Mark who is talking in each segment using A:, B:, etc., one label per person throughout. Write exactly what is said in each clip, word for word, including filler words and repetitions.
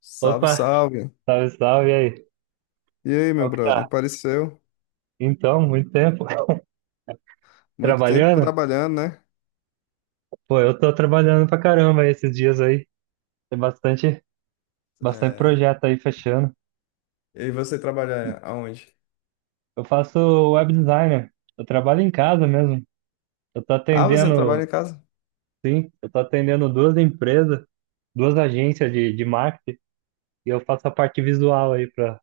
A: Salve,
B: Opa,
A: salve.
B: salve, salve, e aí?
A: E aí, meu
B: Qual que tá?
A: brother? Apareceu.
B: Então, muito tempo.
A: Muito tempo
B: Trabalhando?
A: trabalhando, né?
B: Pô, eu tô trabalhando pra caramba esses dias aí. Tem bastante, bastante
A: É.
B: projeto aí fechando.
A: E você trabalha aonde?
B: Eu faço web designer. Eu trabalho em casa mesmo. Eu tô
A: Ah, você trabalha em
B: atendendo,
A: casa?
B: sim, eu tô atendendo duas empresas, duas agências de, de marketing e eu faço a parte visual aí pra,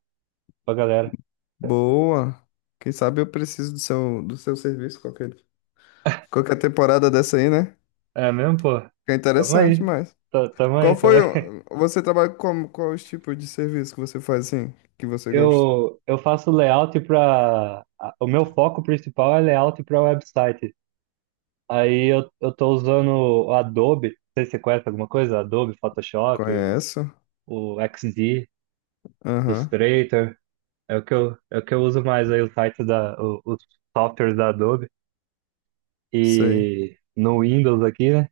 B: pra galera.
A: Boa. Quem sabe eu preciso do seu, do seu serviço qualquer, qualquer temporada dessa aí, né?
B: É mesmo, pô?
A: Fica
B: Tamo
A: interessante,
B: aí.
A: mas.
B: Tá- Tamo aí,
A: Qual
B: tamo
A: foi
B: aí.
A: o... Você trabalha com quais tipos de serviço que você faz assim, que você gosta?
B: Eu, eu faço layout para. O meu foco principal é layout para website. Aí eu, eu tô usando o Adobe, não sei se você conhece alguma coisa, Adobe, Photoshop,
A: Conheço.
B: o, o X D,
A: Aham.
B: Illustrator. É o que eu, é o que eu uso mais aí, o site da, o- os softwares da Adobe.
A: Sei.
B: E no Windows aqui, né?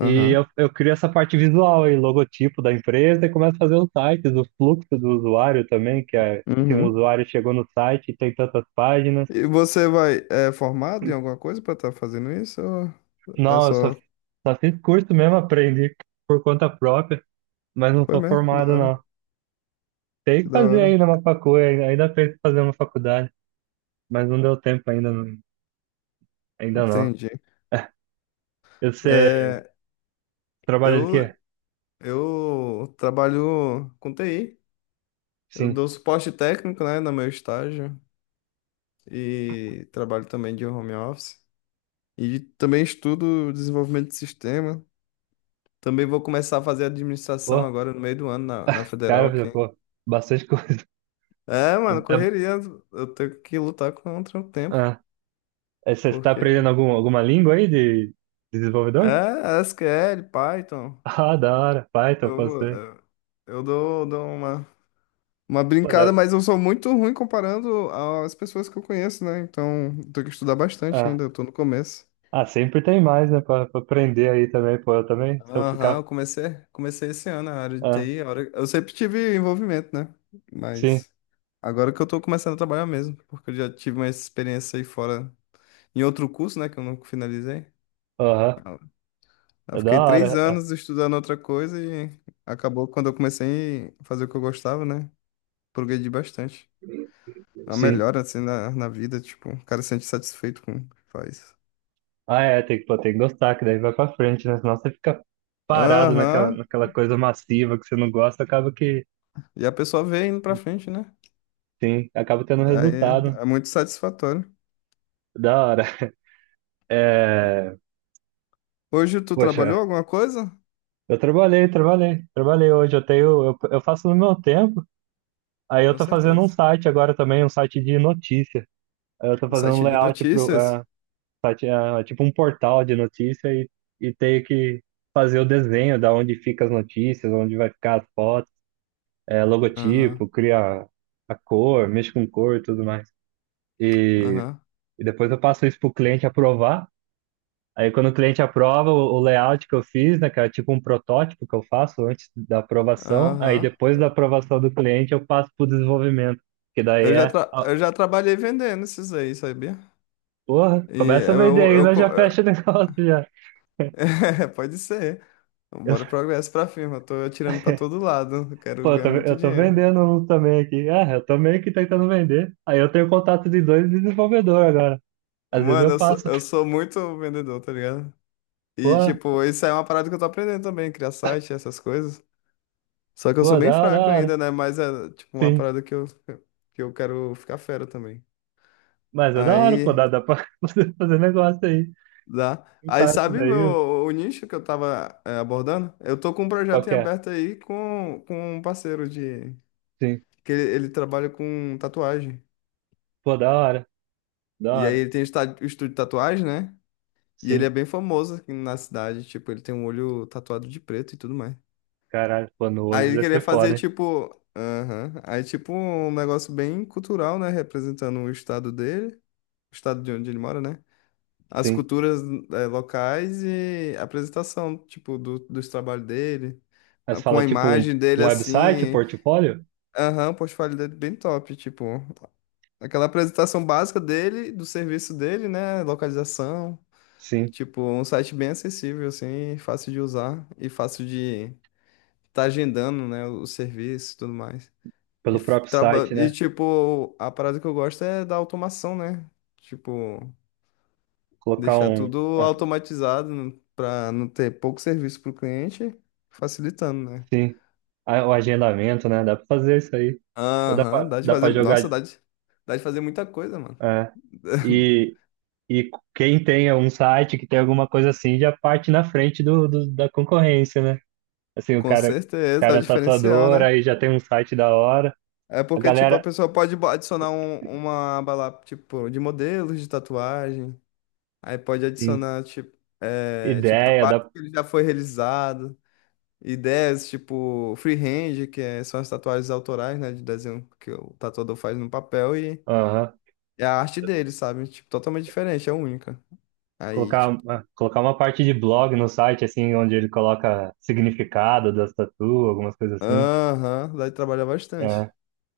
B: E eu,
A: Aham.
B: eu crio essa parte visual aí, logotipo da empresa e começo a fazer os sites, o fluxo do usuário também, que é, assim, o
A: Uhum.
B: usuário chegou no site tem tantas páginas.
A: E você vai... É formado em alguma coisa pra estar fazendo isso? Ou... É
B: Não, eu só,
A: só.
B: só fiz curso mesmo, aprendi por conta própria, mas não
A: Foi
B: sou
A: mesmo, que da
B: formado,
A: hora,
B: não. Tem
A: que
B: que
A: da
B: fazer
A: hora.
B: ainda uma faculdade, ainda tem que fazer uma faculdade, mas não deu tempo ainda, não, ainda não.
A: Entendi.
B: E você
A: É,
B: trabalha de quê?
A: eu, eu trabalho com T I. Eu
B: Sim.
A: dou suporte técnico, né, no meu estágio e trabalho também de home office. E também estudo desenvolvimento de sistema. Também vou começar a fazer administração
B: Pô,
A: agora no meio do ano na, na Federal
B: cara, já,
A: aqui.
B: pô, bastante coisa.
A: É,
B: É-
A: mano,
B: é-
A: correria. Eu tenho que lutar contra o tempo,
B: ah, é, você está
A: porque
B: aprendendo algum, alguma língua aí de, de desenvolvedor?
A: é S Q L, Python.
B: Ah, da hora, Python,
A: Eu vou,
B: passei.
A: eu eu dou, dou uma Uma
B: Pô,
A: brincada,
B: da,
A: mas eu sou muito ruim comparando às pessoas que eu conheço, né? Então, tenho que estudar bastante
B: ah,
A: ainda, eu tô no começo.
B: ah, sempre tem mais, né, pra, pra aprender aí também, pô, eu também, se eu
A: Aham,
B: ficar...
A: eu comecei, comecei esse ano a área de
B: Ah,
A: T I. a hora- Eu sempre tive envolvimento, né?
B: sim.
A: Mas agora que eu tô começando a trabalhar mesmo, porque eu já tive uma experiência aí fora, em outro curso, né, que eu não finalizei.
B: Aham.
A: Eu
B: É da
A: fiquei três
B: hora.
A: anos estudando outra coisa e acabou quando eu comecei a fazer o que eu gostava, né? Progredi bastante. É uma
B: Sim.
A: melhora, assim, na, na vida, tipo, o cara se sente satisfeito com o que faz.
B: Ah, é, tem que, pô, tem que gostar, que daí vai pra frente, né? Senão você fica parado naquela,
A: Aham.
B: naquela coisa massiva que você não gosta, acaba que,
A: E a pessoa vê indo pra frente, né?
B: sim, acaba tendo
A: Aí
B: resultado.
A: é, é muito satisfatório.
B: Da hora. É,
A: Hoje tu
B: poxa,
A: trabalhou alguma coisa?
B: eu trabalhei, trabalhei, trabalhei hoje. Eu tenho, eu, eu faço no meu tempo. Aí eu
A: Com
B: tô fazendo um
A: certeza.
B: site agora também, um site de notícia. Aí eu tô
A: No
B: fazendo um
A: site de
B: layout pro, é,
A: notícias?
B: site, é, tipo um portal de notícia e, e tenho que fazer o desenho da onde fica as notícias, onde vai ficar as fotos. É,
A: Aham,
B: logotipo, cria a cor, mexe com cor e tudo mais. E,
A: aham,
B: e depois eu passo isso para o cliente aprovar. Aí quando o cliente aprova o, o layout que eu fiz, né, que é tipo um protótipo que eu faço antes da aprovação, aí
A: aham.
B: depois da aprovação do cliente eu passo para o desenvolvimento, que daí
A: Eu já,
B: é,
A: tra-
B: ó,
A: eu já trabalhei vendendo esses aí, sabia?
B: porra,
A: E
B: começa a vender
A: eu,
B: aí,
A: eu,
B: nós
A: co-
B: já fecha o negócio já.
A: É, pode ser.
B: Eu,
A: Bora progresso pra firma. Eu tô atirando pra todo lado. Eu
B: pô,
A: quero
B: eu tô,
A: ganhar muito
B: eu tô
A: dinheiro.
B: vendendo um também aqui. Ah, eu tô meio que tentando vender. Aí eu tenho contato de dois desenvolvedores agora. Às vezes
A: Mano,
B: eu
A: eu sou,
B: passo,
A: eu sou muito vendedor, tá ligado?
B: pô,
A: E, tipo, isso é uma parada que eu tô aprendendo também, criar site, essas coisas. Só que eu sou
B: pô,
A: bem
B: da hora, da
A: fraco
B: hora.
A: ainda, né? Mas é tipo uma
B: Sim.
A: parada que eu, que eu quero ficar fera também.
B: Mas é da hora, pô,
A: Aí
B: dá, dá pra você fazer negócio aí.
A: dá. Aí
B: Insights
A: sabe meu,
B: aí,
A: o nicho que eu tava é, abordando? Eu tô com um
B: qual
A: projeto em
B: que é?
A: aberto aí com, com um parceiro de.
B: Sim.
A: Que ele, ele trabalha com tatuagem.
B: Pô, da hora, da
A: E aí
B: hora.
A: ele tem esta- o estúdio de tatuagem, né? E ele
B: Sim.
A: é bem famoso aqui na cidade. Tipo, ele tem um olho tatuado de preto e tudo mais.
B: Caralho, pô, no
A: Aí
B: olho
A: ele
B: vai
A: queria
B: ser foda,
A: fazer
B: hein?
A: tipo. Aham. Aí tipo um negócio bem cultural, né? Representando o estado dele. O estado de onde ele mora, né? As
B: Sim.
A: culturas eh, locais e a apresentação, tipo, do, dos trabalhos dele,
B: Mas
A: a- com
B: fala
A: a
B: tipo um,
A: imagem dele
B: um website, um
A: assim.
B: portfólio?
A: Aham, o portfólio dele bem top, tipo, aquela apresentação básica dele, do serviço dele, né? Localização.
B: Sim.
A: Tipo, um site bem acessível, assim, fácil de usar e fácil de estar agendando, né? O serviço e tudo mais. E,
B: Pelo
A: f-
B: próprio
A: traba-
B: site,
A: e,
B: né?
A: tipo, a parada que eu gosto é da automação, né? Tipo,
B: Colocar
A: deixar
B: um.
A: tudo
B: Ah,
A: automatizado para não ter pouco serviço para o cliente, facilitando, né?
B: sim. Ah, o agendamento, né? Dá pra fazer isso aí. Ou dá
A: Aham,
B: pra,
A: dá de
B: dá pra
A: fazer. Nossa,
B: jogar.
A: dá de, dá de fazer muita coisa, mano.
B: É. E, e quem tem um site que tem alguma coisa assim já parte na frente do, do- da concorrência, né? Assim, o
A: Com
B: cara, o
A: certeza, é o
B: cara é
A: diferencial,
B: tatuador,
A: né?
B: aí já tem um site da hora.
A: É
B: A
A: porque, tipo, a
B: galera,
A: pessoa pode bo- adicionar um- uma aba lá, tipo, de modelos de tatuagem. Aí pode
B: assim,
A: adicionar, tipo, é, tipo,
B: ideia,
A: trabalho
B: da
A: que ele já foi realizado. Ideias, tipo, freehand, que é- são as tatuagens autorais, né? De desenho que o tatuador faz no papel.
B: aham.
A: É a arte dele, sabe? Tipo, totalmente diferente, é única. Aí,
B: Colocar,
A: tipo,
B: uma- colocar uma parte de blog no site, assim, onde ele coloca significado das tatu, algumas coisas assim.
A: aham, lá ele trabalha bastante.
B: É.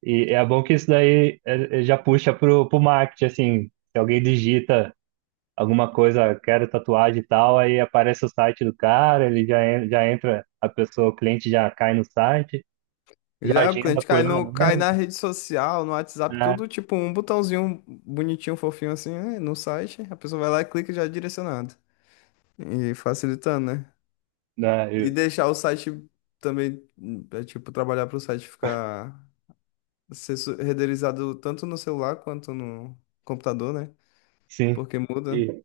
B: E é bom que isso daí é, é, já puxa pro, pro marketing, assim, se alguém digita alguma coisa, quero tatuagem e tal, aí aparece o site do cara, ele já, en- já entra, a pessoa, o cliente já cai no site, já
A: Já o
B: agenda
A: cliente
B: por
A: cai,
B: lá
A: no, cai
B: mesmo,
A: na rede social, no WhatsApp,
B: né?
A: tudo tipo um botãozinho bonitinho, fofinho assim, né, no site. A pessoa vai lá e clica e já é direcionado. E facilitando, né? E
B: Né?
A: deixar o site também, hum, é, tipo, trabalhar para o site ficar ser su- renderizado tanto no celular quanto no computador, né?
B: Sim.
A: Porque muda.
B: E,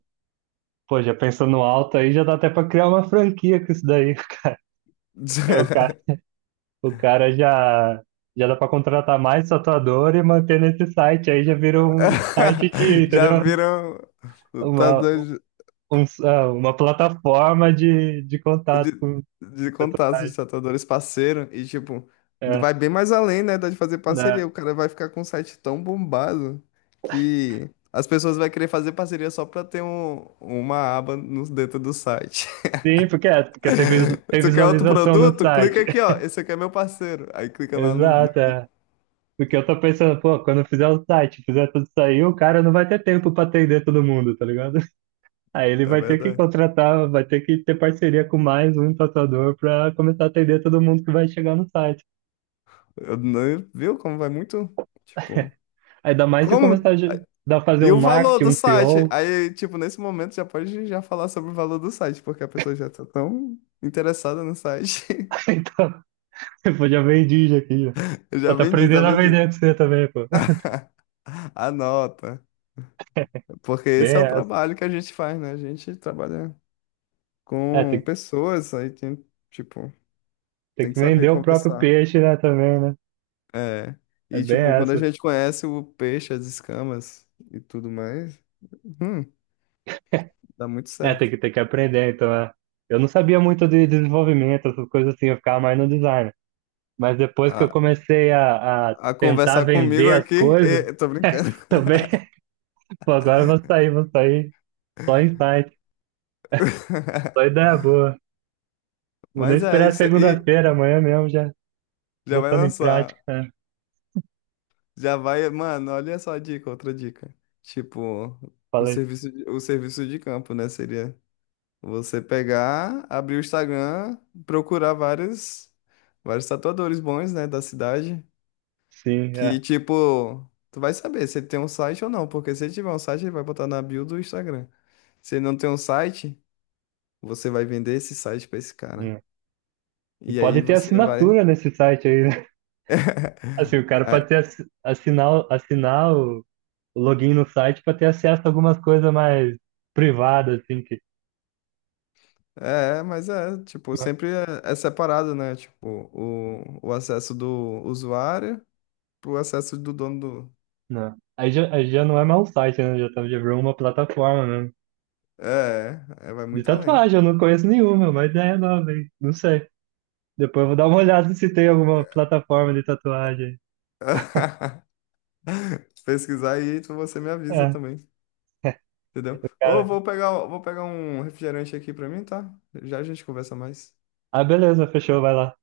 B: pô, já pensando alto aí, já dá até pra criar uma franquia com isso daí. O cara, o cara já, já dá pra contratar mais tatuador e manter nesse site. Aí já virou um site de,
A: Já
B: entendeu?
A: viram
B: Uma,
A: lutadores
B: um, ah, uma plataforma de, de contato
A: de,
B: com
A: de contato, os
B: tatuagem.
A: tatuadores parceiro, e tipo,
B: É,
A: vai bem mais além, né, da de fazer
B: né?
A: parceria. O cara vai ficar com um site tão bombado que as pessoas vão querer fazer parceria só pra ter um, uma aba no, dentro do site.
B: Sim, porque, é, porque tem, visu- tem
A: Tu quer outro
B: visualização no
A: produto? Clica
B: site.
A: aqui, ó. Esse aqui é meu parceiro. Aí clica lá no. no-
B: Exato, é. Porque eu tô pensando, pô, quando eu fizer o site, fizer tudo isso aí, o cara não vai ter tempo pra atender todo mundo, tá ligado? Aí ele
A: É
B: vai ter que
A: verdade.
B: contratar, vai ter que ter parceria com mais um tatuador para começar a atender todo mundo que vai chegar no site.
A: Eu não- viu como vai muito? Tipo,
B: Ainda mais se
A: como?
B: começar a ge- dar fazer
A: E
B: um
A: o valor
B: marketing,
A: do
B: um
A: site?
B: C E O.
A: Aí, tipo, nesse momento já pode já falar sobre o valor do site, porque a pessoa já tá tão interessada no site.
B: Então, pô, já vendi já aqui, ó.
A: Eu já
B: Pô, tá
A: vendi, tá
B: aprendendo a
A: vendido.
B: vender com você também, pô.
A: Anota, porque
B: Bem
A: esse é o
B: essa.
A: trabalho que a gente faz, né? A gente trabalha
B: É, tem,
A: com
B: que-
A: pessoas, aí tem, tipo,
B: tem
A: tem que
B: que
A: saber
B: vender o próprio
A: conversar.
B: peixe, né, também, né?
A: É.
B: É
A: E,
B: bem
A: tipo, quando a
B: essa.
A: gente conhece o peixe, as escamas e tudo mais, hum, dá muito
B: É, tem
A: certo.
B: que, tem que aprender, então, é. Eu não sabia muito de desenvolvimento, essas coisas assim, eu ficava mais no design. Mas depois que eu
A: A,
B: comecei a, a
A: a
B: tentar
A: conversar comigo
B: vender as
A: aqui,
B: coisas,
A: e, tô brincando.
B: também. Pô, agora eu vou sair, vou sair. Só insight, só ideia boa. Vou nem
A: Mas é
B: esperar
A: isso aí.
B: segunda-feira, amanhã mesmo já
A: Já vai
B: botando em prática,
A: lançar.
B: né?
A: Já vai, mano, olha só a dica, outra dica. Tipo, o
B: Falei,
A: serviço de, o serviço de campo, né? Seria você pegar, abrir o Instagram, procurar vários, vários tatuadores bons, né, da cidade.
B: sim,
A: Que,
B: é.
A: tipo, tu vai saber se ele tem um site ou não, porque se ele tiver um site, ele vai botar na bio do Instagram. Se ele não tem um site, você vai vender esse site pra esse cara.
B: Hum. E
A: E aí
B: pode ter
A: você vai.
B: assinatura nesse site aí, né? Assim, o cara
A: Aí
B: pode ter, assi- assinar, o- assinar o o login no site para ter acesso a algumas coisas mais privadas, assim, que.
A: É, mas é, tipo, sempre é, é separado, né? Tipo, o, o acesso do usuário pro acesso do dono do.
B: Não. Aí já, aí já não é mais um site, né? Já, tá- já virou uma plataforma mesmo.
A: É, é, vai
B: De
A: muito além.
B: tatuagem, eu não conheço nenhuma, mas ideia nova, hein? Não sei. Depois eu vou dar uma olhada se tem alguma plataforma de tatuagem.
A: Se pesquisar aí, tu- você me avisa
B: É,
A: também, entendeu? Ou
B: cara.
A: vou pegar, vou pegar um refrigerante aqui pra mim, tá? Já a gente conversa mais.
B: Ah, beleza, fechou, vai lá.